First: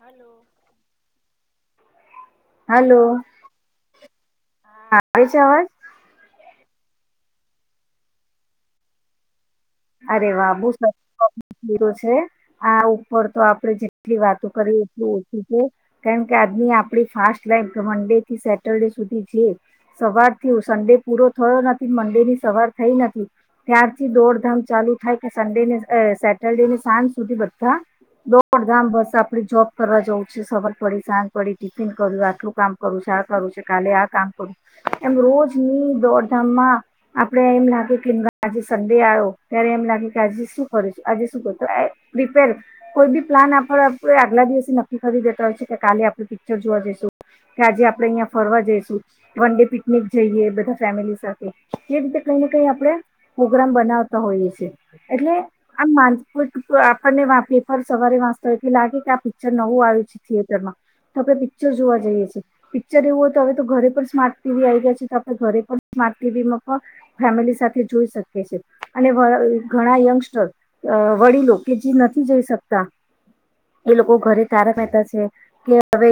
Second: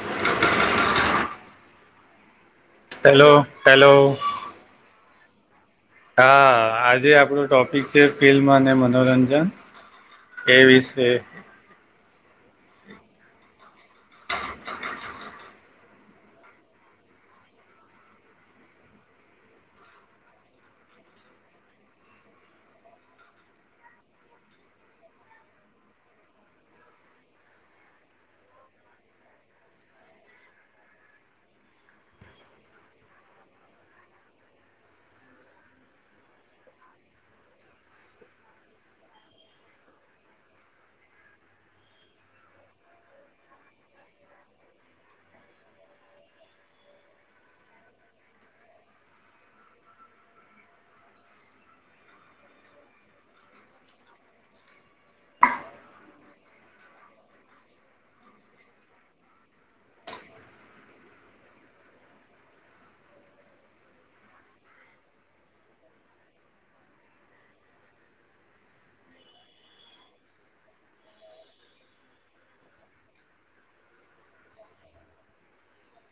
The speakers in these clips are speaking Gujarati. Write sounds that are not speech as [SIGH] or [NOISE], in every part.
હલો. હેલો હેલો હા આવે છે અવાજ? હા આજે આપણું ટોપિક છે ફિલ્મ અને મનોરંજન અરે એ વાબુ વિશે છે આ ઉપર તો આપડે જેટલી વાતો કરી [INAUDIBLE] કારણ કે આજની આપ ફાસ્ટ લાઈ મંડે થી સેટરડે સુધી જ સવાર થી ઉસ મે પૂરો થયો નથી મંડે ની સવાર થઈ નથી ત્યારથી દોડધામ ચાલુ થાય કે સન્ડે ને સેટરડે ને સાંજ સુધી બધા દોડધામ બસ આપડે જોબ કરવા જવું છે સર પડી સાજ પડી ટિફિન કરું આટલું કામ કરું છ. કાલે કામ કર એમ રોજની દોડધામમાં આપણે એમ લાગે [UNINTELLIGIBLE] શરદી આયો. ત્યારે એમ લાગે કે આજે શું કરું છું આજે શું કરું આ રિપેર કોઈ બી પ્લાન આપ આગલા નક્કી કરી દેતા હોય છે કે કા આપું પિક્ચર જોવા જઈશું. કે આજે આપડે અહિયાં ફરવા જઈશું વન ડે પિકનિક જઈએ બધા ફેમિલી સાથે એ રીતે કઈ આપે પ્રોગ્રામ બનાવતા હો એટલે આમ આપને પેફર સવારે વાચતાથી લાગે આ પિક્ચર નવું આવ્યું છે થિયેટરમાં. તો આપણે પિક્ચર જોવા જઈએ છીએ પિક્ચર એવું હોય તો હવે તો ઘરે પણ સ્માર્ટ ટીવી આવી ગયા છે તો આપણે ઘરે પણ ટીવી પણ ફેમિલી સાથે જોઈ શકે છે. અને ઘણા યંગસ્ટર વડીલો કે જે નથી જઈ શકતા. એ લોકો ઘરે તારા પહેતા છે કે હવે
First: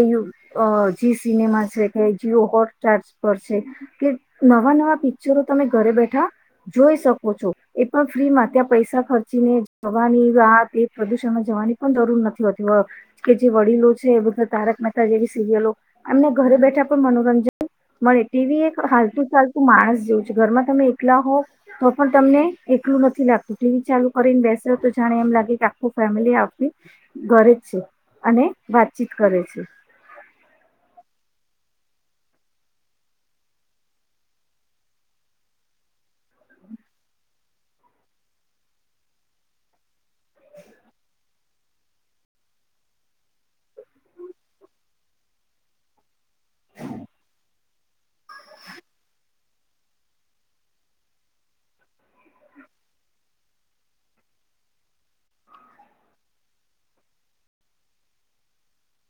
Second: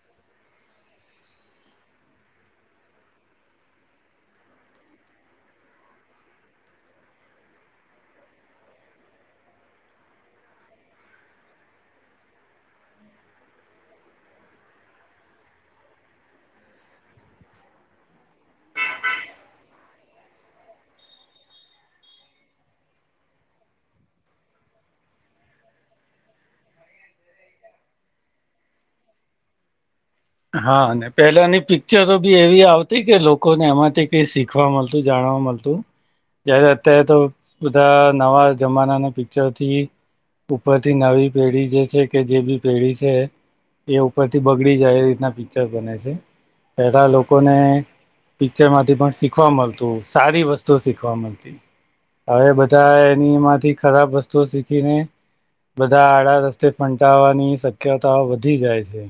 જે સિનેમા છે કે ટાર પર છે કે નવા નવા પિક્ચરો તમે ઘરે બેઠા જોઈ શકો. ઓછો એ પણ ફ્રી માં ત્યાં પૈસા ખર્ચી ને જવાની વાત એ પ્રદુષણમાં જવાની પણ જરૂર કે જે વડીલો છે બધ તારક મહેતા જેવી સિરિલો એમને ઘરે બેઠા પણ મ મળ ટીવી એક હાલતું ચાલતું માણસ જેવું છે ઘરમાં તમે એકલા હો તો પણ તમને એલું નથી લાગતું ટીવી ચાલુ કરીને બેસે તો જાણે એમ લાગે કે આખું ફેમિલી આપવી ઘે છે અને વાતચીત કરે છે. હા પેલાની પિક્ચરો બી એવી આવતી કે લોકોને એમાંથી કઈ શીખવા મળતું જાણ જારે અત્યારે તો બધા નવા જમાનાના પિક્ચરથી ઉપરથી નવી પેઢી જે છે કે જે બી પેઢી છે એ ઉપરથી બગડી જાય. ના પિક્ચર બને છે પેલા લોકોને પિક્ચરમાંથી પણ શીખવા મળતું સારી વસ્તુ શીખવા મળતી. હવે બધા એનીમાંથી ખરાબ વસ્તુ શીખીને બધા આડા રસ્તે ફંટાવાની શક્યતા વધી જાય છે.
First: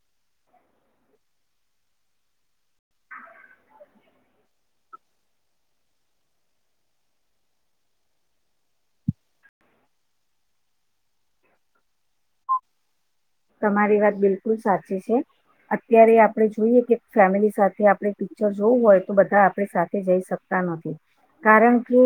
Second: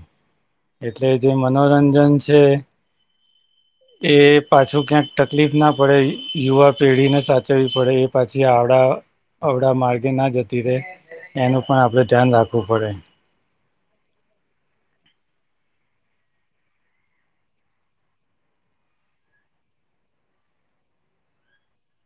એટલે જે મનોરંજન છે એ પાછું ક્યાંક તકલીફ ના પડે યુવા પેઢી ને સાચવવી પડે એ પાછી આવડા અડા માર્ગે ના જતી રે એનું પણ આપડે તમારી વાત બિલકુલ સાચી છે. અત્યારે આપડે જોઈએ કે ફેમિલી સાથે આપડ પિક્ચર જોવું હોય તો બધા આપડે સાથે જઈ શકતા નથી કારણ કે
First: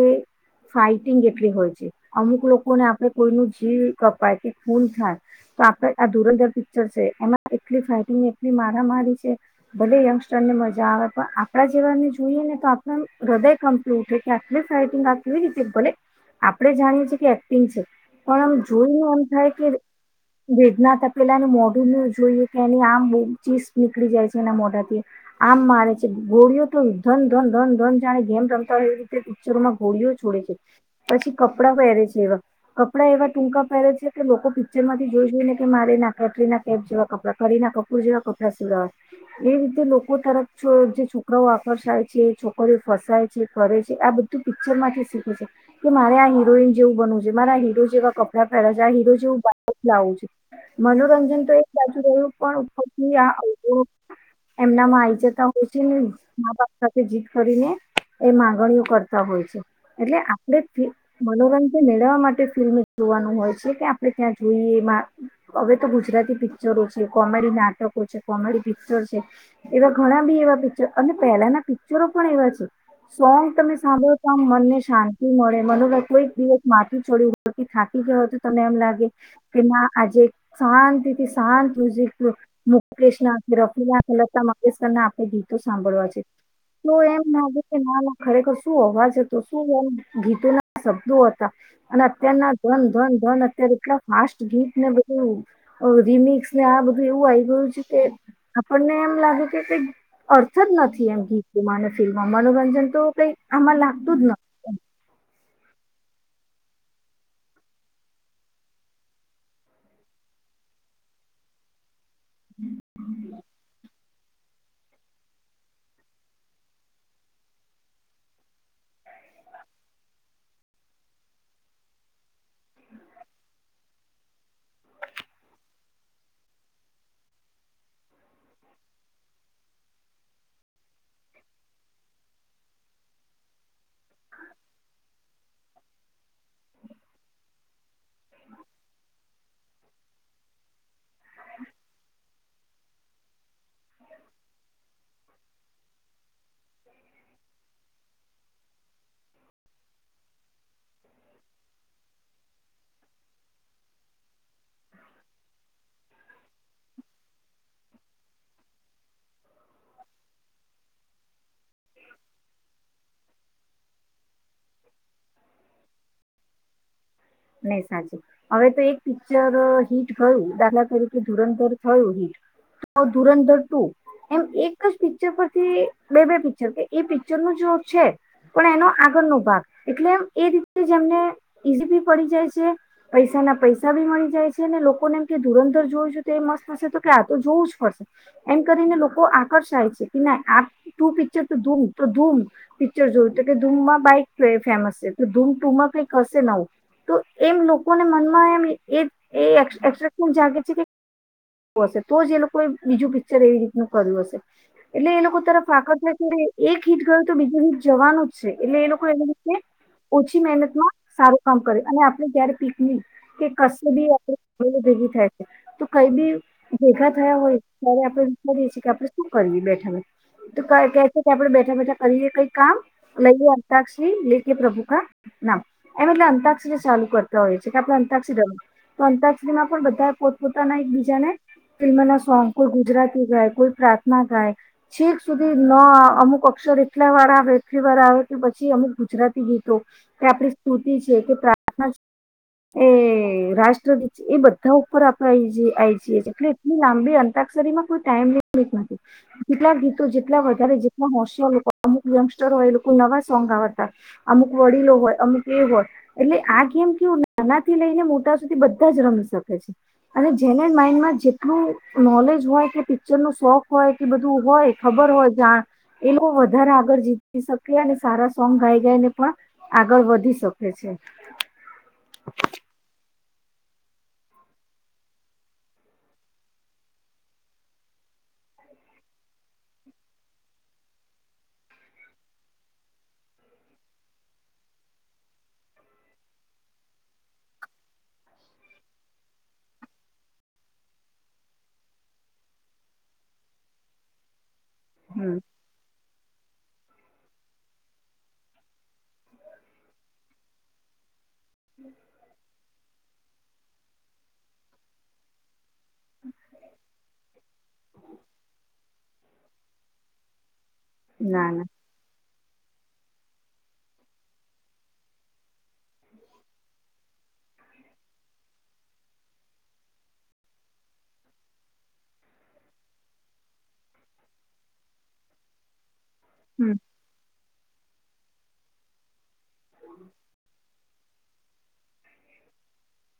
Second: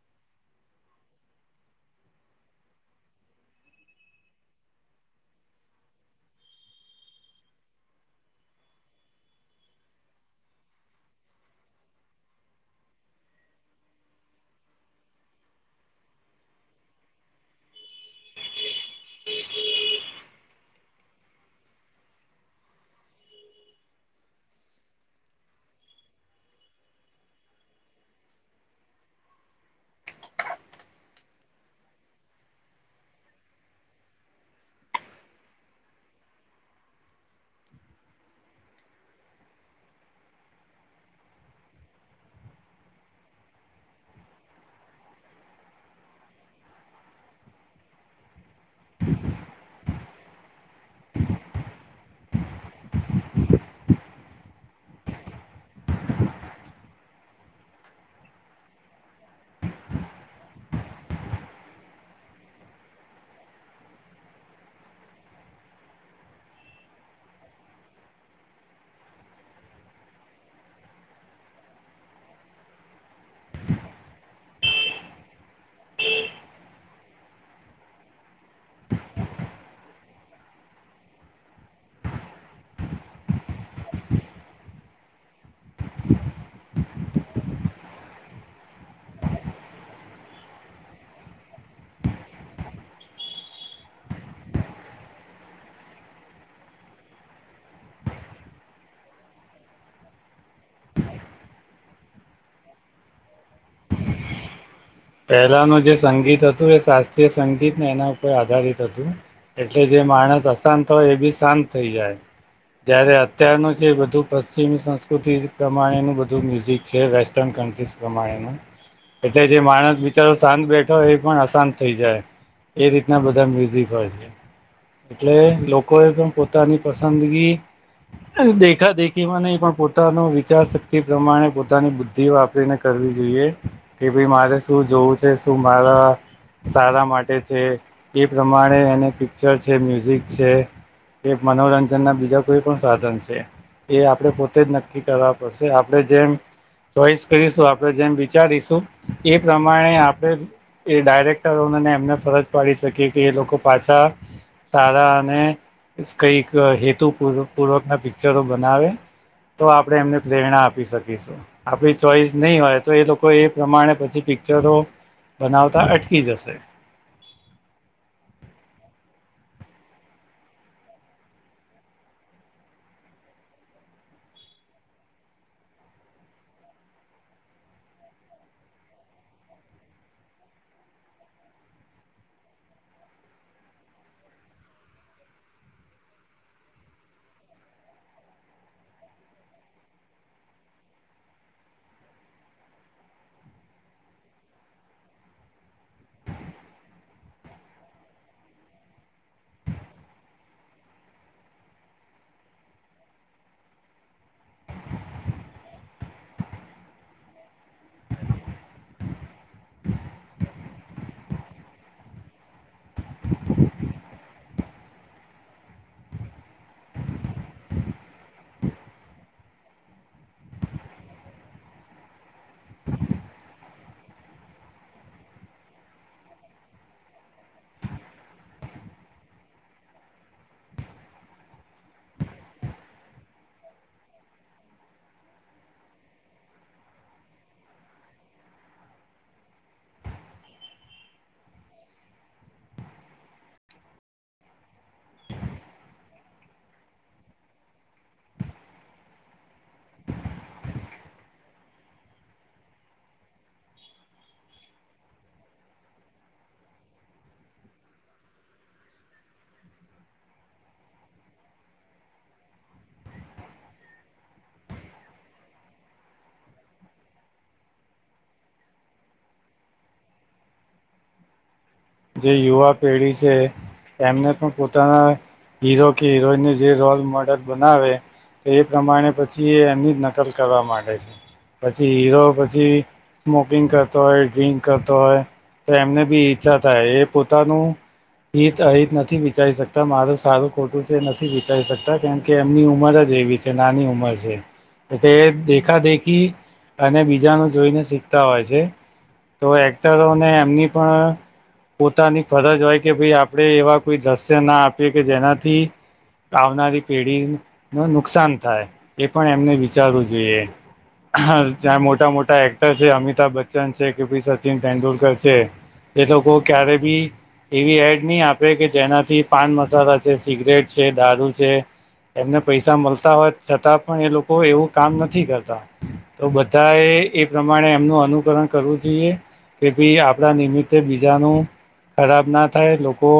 ફાઈટિંગ એટલી હોય છે અમુક લોકોને આપણે કોઈ ન જીવ કપાય કે ખૂન થાય તો આપડ આ ધુરંધર પિક્ચર છે એમાં એટલી ફાઈટિંગ એટલી મારામારી છે ભલે એમ. મજા આવે પણ આપણા જેવાને જોઈએ ને તો આપણે આમ હૃદય કમ્પ્લી ઉેઠે કે આટલી સાયટિંગ [UNINTELLIGIBLE] કેવી રીતે ભલે આપણેે જાણીએ છે કે એક્ટિંગ છે, પણ આમ જોઈને એમ થાય કે હ વેદનાથ પેલા એને મોઢુંને જોઈએ કે એની આમ ચીસ નીકળી જાય છે એના મોઢાથી આમ મારે છે ઘોળીઓ તો ધન ધન ધન ધન જાણે ગેમ રમતા હોય એવી રીતે પિક્ચરોમાં ઘોળીઓ છોડે પછી કપડાં પહેરે છે એવા કપડા એવા ટૂંકા પહેરે છે કે લોકો પિક્ચર માંથી જોઈ જોયઈ ને કે મારે ના કેટરી ના કેપ જેવા કપડા ખરી ના કપૂર જેવા કપડાં સીવડાવા એ લોકો તરક જે છોકરાઓ આકર્ષાય છે છોકરીઓ ફસાય છે કરે છે આ બધું પિક્ચર માંથીખે છે કે મારે આ હીરોઈન જેવું બનવું છે, મારા હીરો જેવા કપડા પહેરા છે, આ હીરો જેવું લાવુ છે, મનોરંજન તો એક સાચું રહ્યું પણ ઉપરથી આ લોભો એમનામાં આવી જતા હોય છે, ને મા બાપ સાથે જીત કરીને એ મામાંગણીઓ કરતા હોય છે એટલે આપણે મનોરંજન મેળવવા માટે ફિલ્મ જોવાનું હોય છે કે આપણે ત્યાં જોઈએ એમાં હવે તો ગુજરાતી પિક્ચરો છે, કોમેડી નાટકો છે, કોમેડી પિક્ચર છે. એવા ઘણા બી એવા પિક્ચર અને પહેલાના પિક્ચરો પણ એવા છે. સોંગ તમે સાંભળો તો આમ મનને શાંતિ મળે મનોભર કોઈક દિવસ માથી છોડી ઉપરથી થાકી ગયોય તો તમને એમ લાગે કે ના આજે શાંતિ થી શાંત મ્યુઝિક મુકેશ ના રફિના લતા મંગેશકરના આપણે ગીતો સાંભળવા છે. તો એમ લાગે કે ના ખરેખર શું અવાજ હતો શું ગીતો ના શબ્દો હતા. અને અત્યારના ધન ધન ધન અત્યારે એટલા ફાસ્ટ ગીત ને બધું રીમિકસ ને આ બધું એવું આવી ગયું છે કે આપણને લાગે કે કાઇક અર્થ જ નથી એમ ગીતોમાં અને ફિલ્મમાં મનોરંજન તો કઈ આમાં લાગતું જ નથી. પહેલાનું જે સંગીત હતું એ શાસ્ત્રીય સંગીત ને એના ઉપર આધારિત હતું. એટલે જે માણસ અશાંત હોય એ બી શાંત થઈ જાય જયારે અત્યારનું જે એ બધું પશ્ચિમી સંસ્કૃતિ પ્રમાણેનું બધું મ્યુઝિક છે, વેસ્ટર્ન કન્ટ્રીસ પ્રમાણેનું એટલે જે માણસ બિચારો શાંત બેઠો એ પણ અશાંત થઈ જાય એ રીતના બધા મ્યુઝિક હોય છે. એટલે લોકો એ પણ પોતાની પસંદગી દેખા દેખીમાં નહી પણ પોતાનો વિચાર શક્તિ પ્રમાણે પોતાની બુદ્ધિ વાપરીને કર વી જોઈએ કે ભાઈ મહારે શું જોવું છે શું મારા સારા માટે છે એ પ્રમાણે એને પિક્ચર છે, મ્યુઝિક છે, કે મનોરંજન ના બીજા કોઈ પણ સાધન છે. એ આપણેે પોતે જ નક્કી કરવા પડશે આપડે જેમ ચોઈસ કરીશું આપડે જેમ વિચારીશું. એ પ્રમાણે આપણે એ ડાયરેક્ટરોનેને એમને ફરજ પાડી શકીએ કે એ લોકો પાછા સારા અને કઈક હેતુ પૂર્વ પૂર્વક ના પિક્ચરો બનાવે તો આપડણે એમને પ્રેરણા આપી શકીશું આપડી ચોઈસ નહી હોય તો એ લોકો એ પ્રમાણે પિક્ચરો બનાવતા અટકી જશે. નહી સાચું હવે તો એક પિક્ચર હિટ થયું દાખલા તરીકે ધુરંધર થયું હિટ ધુરંધર ટુ એમ એક જ પિક્ચર પરથી બે બે પિક્ચર કે એ પિક્ચરનું જ છે પણ એનો આગળનો ભાગ એટલે આમ એ રીતેની જ એમને પડી જાય છે પૈસા ના પૈસા ભી મળી જાય છે ને લોકો ને એમ કે ધુરંધર જોવું છું તો એ મસ્ત થશે તો આ તો જોવું જ પડશે એમ કરીને લોકો આકર્ષાય છે કે ના આ ટુ પિક્ચર ટ ધૂમ ધૂમ પિક્ચર જોયું તો કે ધૂમ માં બાઈક તો ફેમસ છે તો ધૂમ ટુંમાં કઈ હશે નવુ તો એમ લોકોને મનમાં એમ એ એ એસ્ટક્શન જાગે છે કે હશે તો જ એ લોકોએ બીજું પિક્ચર એવી રીતનું કર્યું હશે એટલે એ લોકો તરફ આકષત છે કે એક હીટ ગયું તો બીજું હીટ જવાનું જ છે એટલે એ લોકો એની રીતે ઓછી મહેનત માં સારું કામ કર અને આપડે જયારે પીક ન કે કશું બી આપ ભેગી થાય છે તો કઈ બી ભેગા થયા હોય ત્યારે આપડણે વિચારીએ છીએ કે આપડે શું કરવી બેઠા તો કે છે કે આપડે બેઠા બેઠા કરીએ કઈ કામ લઈએ અતાક્ષરી લે કે પ્રભુ કા નામ એમ એટલે અંતાક્ષરી ચાલુ કરતા હોયએ છેએ કે આપણે અંતાક્ષરીમાં તો અતાક્ષરીમાં પણ બધા પોતપોતાના જ ને ફિલ્મ ના સોંગ કોઈ ગુજરાતી ગાય કોઈ પ્રાર્થના ગાય છેક સુધી ન અમુક અક્ષ એટલા વાર આવે એટલી વાર આવે કે પછી અમુક ગુજરાતી ગીતો કે આપડી સ્તુતિ છે કે પ્રાર્થના એ રાષ્ટ્રદીત એ બધા ઉપર આપએ છીએ એટલે એટલી લાંબી અંતર જેટલા ગીતો જે વધ જેલા હોશિય હોય એ લોકો નવા સોંગ આવતા હતા અમુક વડીલો હોય અમુક એ હોય એટલે આ ગેમ કેવું નાનાથી લઈને મોટા સુધી બધા જ રમી શકે છે અને એને માઈન્ડમાં જેટલું નોલેજ હોય કે પિક્ચર ન શોખ હોય કે બધું હોય ખબર હોય એ લોકો વધારે આગળ જીતી શકે અને સારા સોંગ ગાઈ ગાયને પણ આગળ વધી સકે છે જે યુવા પેઢી છે એમને પણ પોતાના હીરો કે હીરોઈનને જે રોલ મોડલ બનાવે તો એ પ્રમાણે પછી એ એમની જ નકલ કરવા માંડે છે પછી હીરો પછી સ્મોકિંગ કરતો હોય ડ્રિંક કરતો હોય તો એમને બી ઈચ્છા થાય એ પોતાનું હિત અહિત નથી વિચારી શકતા મારું સારું ખોટું છે નથી વિચારી શકતા કેમ કે એમની ઉંમર જ જેવી છે નાની ઉંમર છે તો તે હમ દેખા દેખી અને બીજાનું જોઈને શીખતા હોય છે તો એક્ટરોને એમની પણ પોતાની ફરજ હોય કે ભાઈ આપણે એવા કોઈ દ્રશ્ય ના આપીએ કે જેનાથી આવનારી પેઢી ન નુકસાન થાય એ પણ એમને વિચારવું જોઈએ હ ના ના જ્યાં મોટા મોટા છે અમિતાભ બચ્ચન છે કે ભી સચિન તેંડુલકર છે એ લોકો ક્યારે બી એવી એડ નહી આપે કે જેનાથી પાન મસાલા છે સિગરેટ છે દારૂ છે એમને પૈસા મળતા હોય છતાં પણ એ લોકો એવું કામ નથી કરતા તો હમ બધા એ એ પ્રમાણે એમનું અનુકરણ કરવું જોઈએ કે ભાઈ આપડા નિમિત્તે બીજ જ ન ખરાબ ના થાય લોકો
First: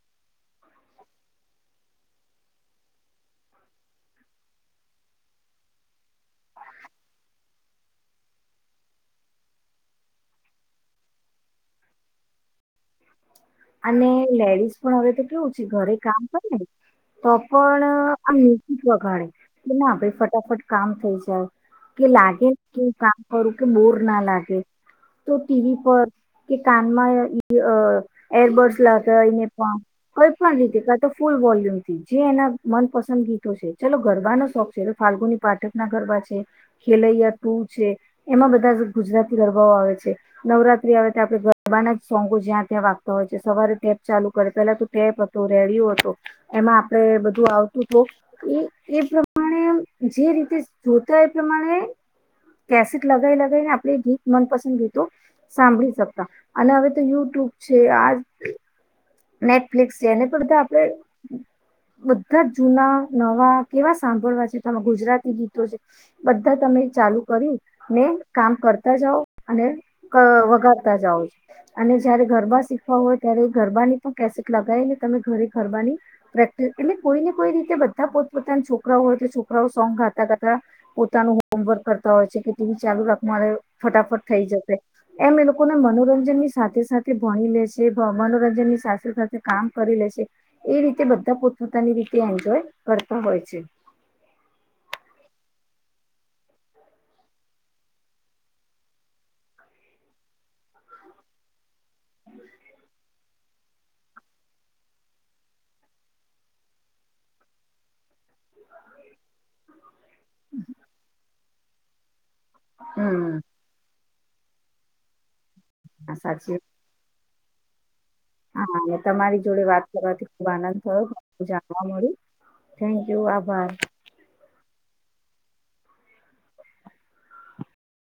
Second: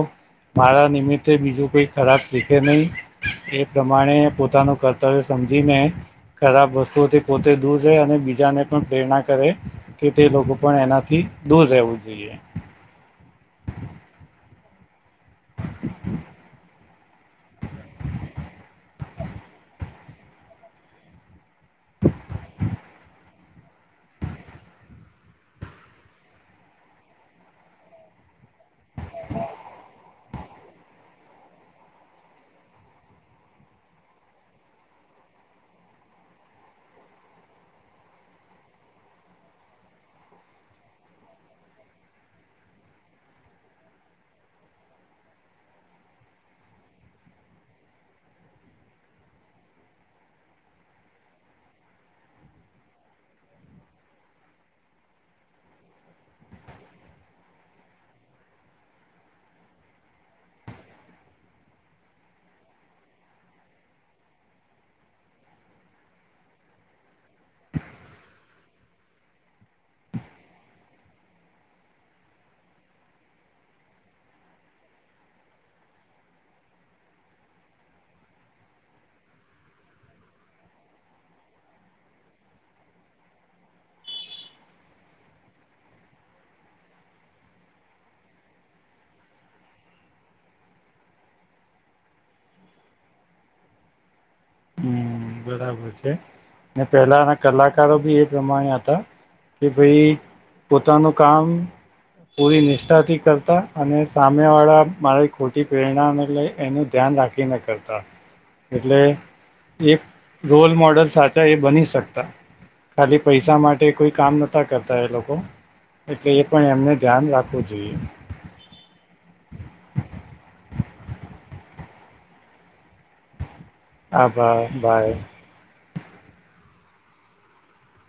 મારા નિમિત્તે બીજું કોઈ ખરાબ શીખે નહીિ એ પ્રમાણે પોતાનું કર્તવ્ય હાજી મેં ખરાબ વસ્તુઓથી પોતે દૂર રહે અને બીજાને પણ પ્રેરણા કરે કે તે લોકો પણ એનાથી દૂર રહેવું જોઈએ અને લેડીઝ પણ હવે તો કેવું છે ઘરે કામ કરે ને તો પણ આમ જીિક વગાડે કે ના ભાઈ ફટાફટ કામ થઈ જાય કે લાગે કે કામ કરું કે બોર ના લાગે તો ટીવી પર કે કાનમાં એરબર્ડસ લાગને પણ કોઈ પણ રીતિકતો ફૂલ વોલ્યુમથી જે એના મનપસંદ ગીતો છે ચલો ગરબાનોો શોખ છે ફાલ્ગુની પાઠક ના ગરબા છે ખેલૈયા ટુ છે એમાં બધા જ ગુજરાતી ગરબાઓ આવે છે નવરાત્રી આવે તો આપડે ગરબાના જ સોંગો જ્યાં ત્યાં વા હોય છે સવારે ટેપ ચાલુ કરે પેલા તો ટેપ હતો રેડિયો હતો એમાં આપડે બધું આવતું એ એ પ્રમાણે જે રીતે જોતા એ પ્રમાણે કેસેટ લગાવી લગીને આપડ ગીત મનપસંદ ગીતો સાંભળી શકતા અને હવે તો યુટ્યુબ છે આ નેટફ્લિકસ છે એને પણ બધા આપડે બધા જૂના નવા કેવા સાંભળવા છે ત ગુજરાતી ગીતો છે બધા તને ચાલુ કરી ને કામ કરતા જાવ અને વગાડતા જાઓ. અને જયારે ગરબા શીખવા હોય ત્યારે ગરબાની પણ કેસેટ લગાવ ને તમે ઘરે ગરબાની પ્રેક્ટિસ એટલે કોઈને કોઈ રીતે બધા પોત પોતાના છોકરાઓ હોય તો છોકરાઓ સોંગ ગાતા ગાતા પોતાનું હોમવર્ક કરતા હોય છે. કે ટીવી ચાલુ રાખ ફટાફટ થઈ જશે એમ એ લોકોને મનોરંજન ની સાથે સાથે ભણી લે છે મનોરંજન ની સાસ સાથે કામ કરી લે છે એ રીતે બધા પોતપોતાની રી એન્જોય કરતા હોય છે. હમ બબર છે પેલાના કલાકારો બી એ પ્રમાણે હતા. કે ભાઈ પોતાનું કામ પૂરી નિષ્ઠાથી કરતા અને સામે વાળા મારી ખોટી પ્રેરણાને લઈ એનું ધ્યાન રાખી ના કરતા એટલે એ રોલ મોડલ સાચા એ બની શકતા ખાલી હમ પૈસા માટે કોઈ કામ નતા કરતા એ લોકો હા, એટલે એ સાચી વાત. પણ એમને ધ્યાન રાખવું જોઈએ. હા તમારી જોડે વાત કરવાથી ખુબ આનંદ થયો જાણવા મળ્યું. થેન્ક યુ આભાઈ. હાભ બાય.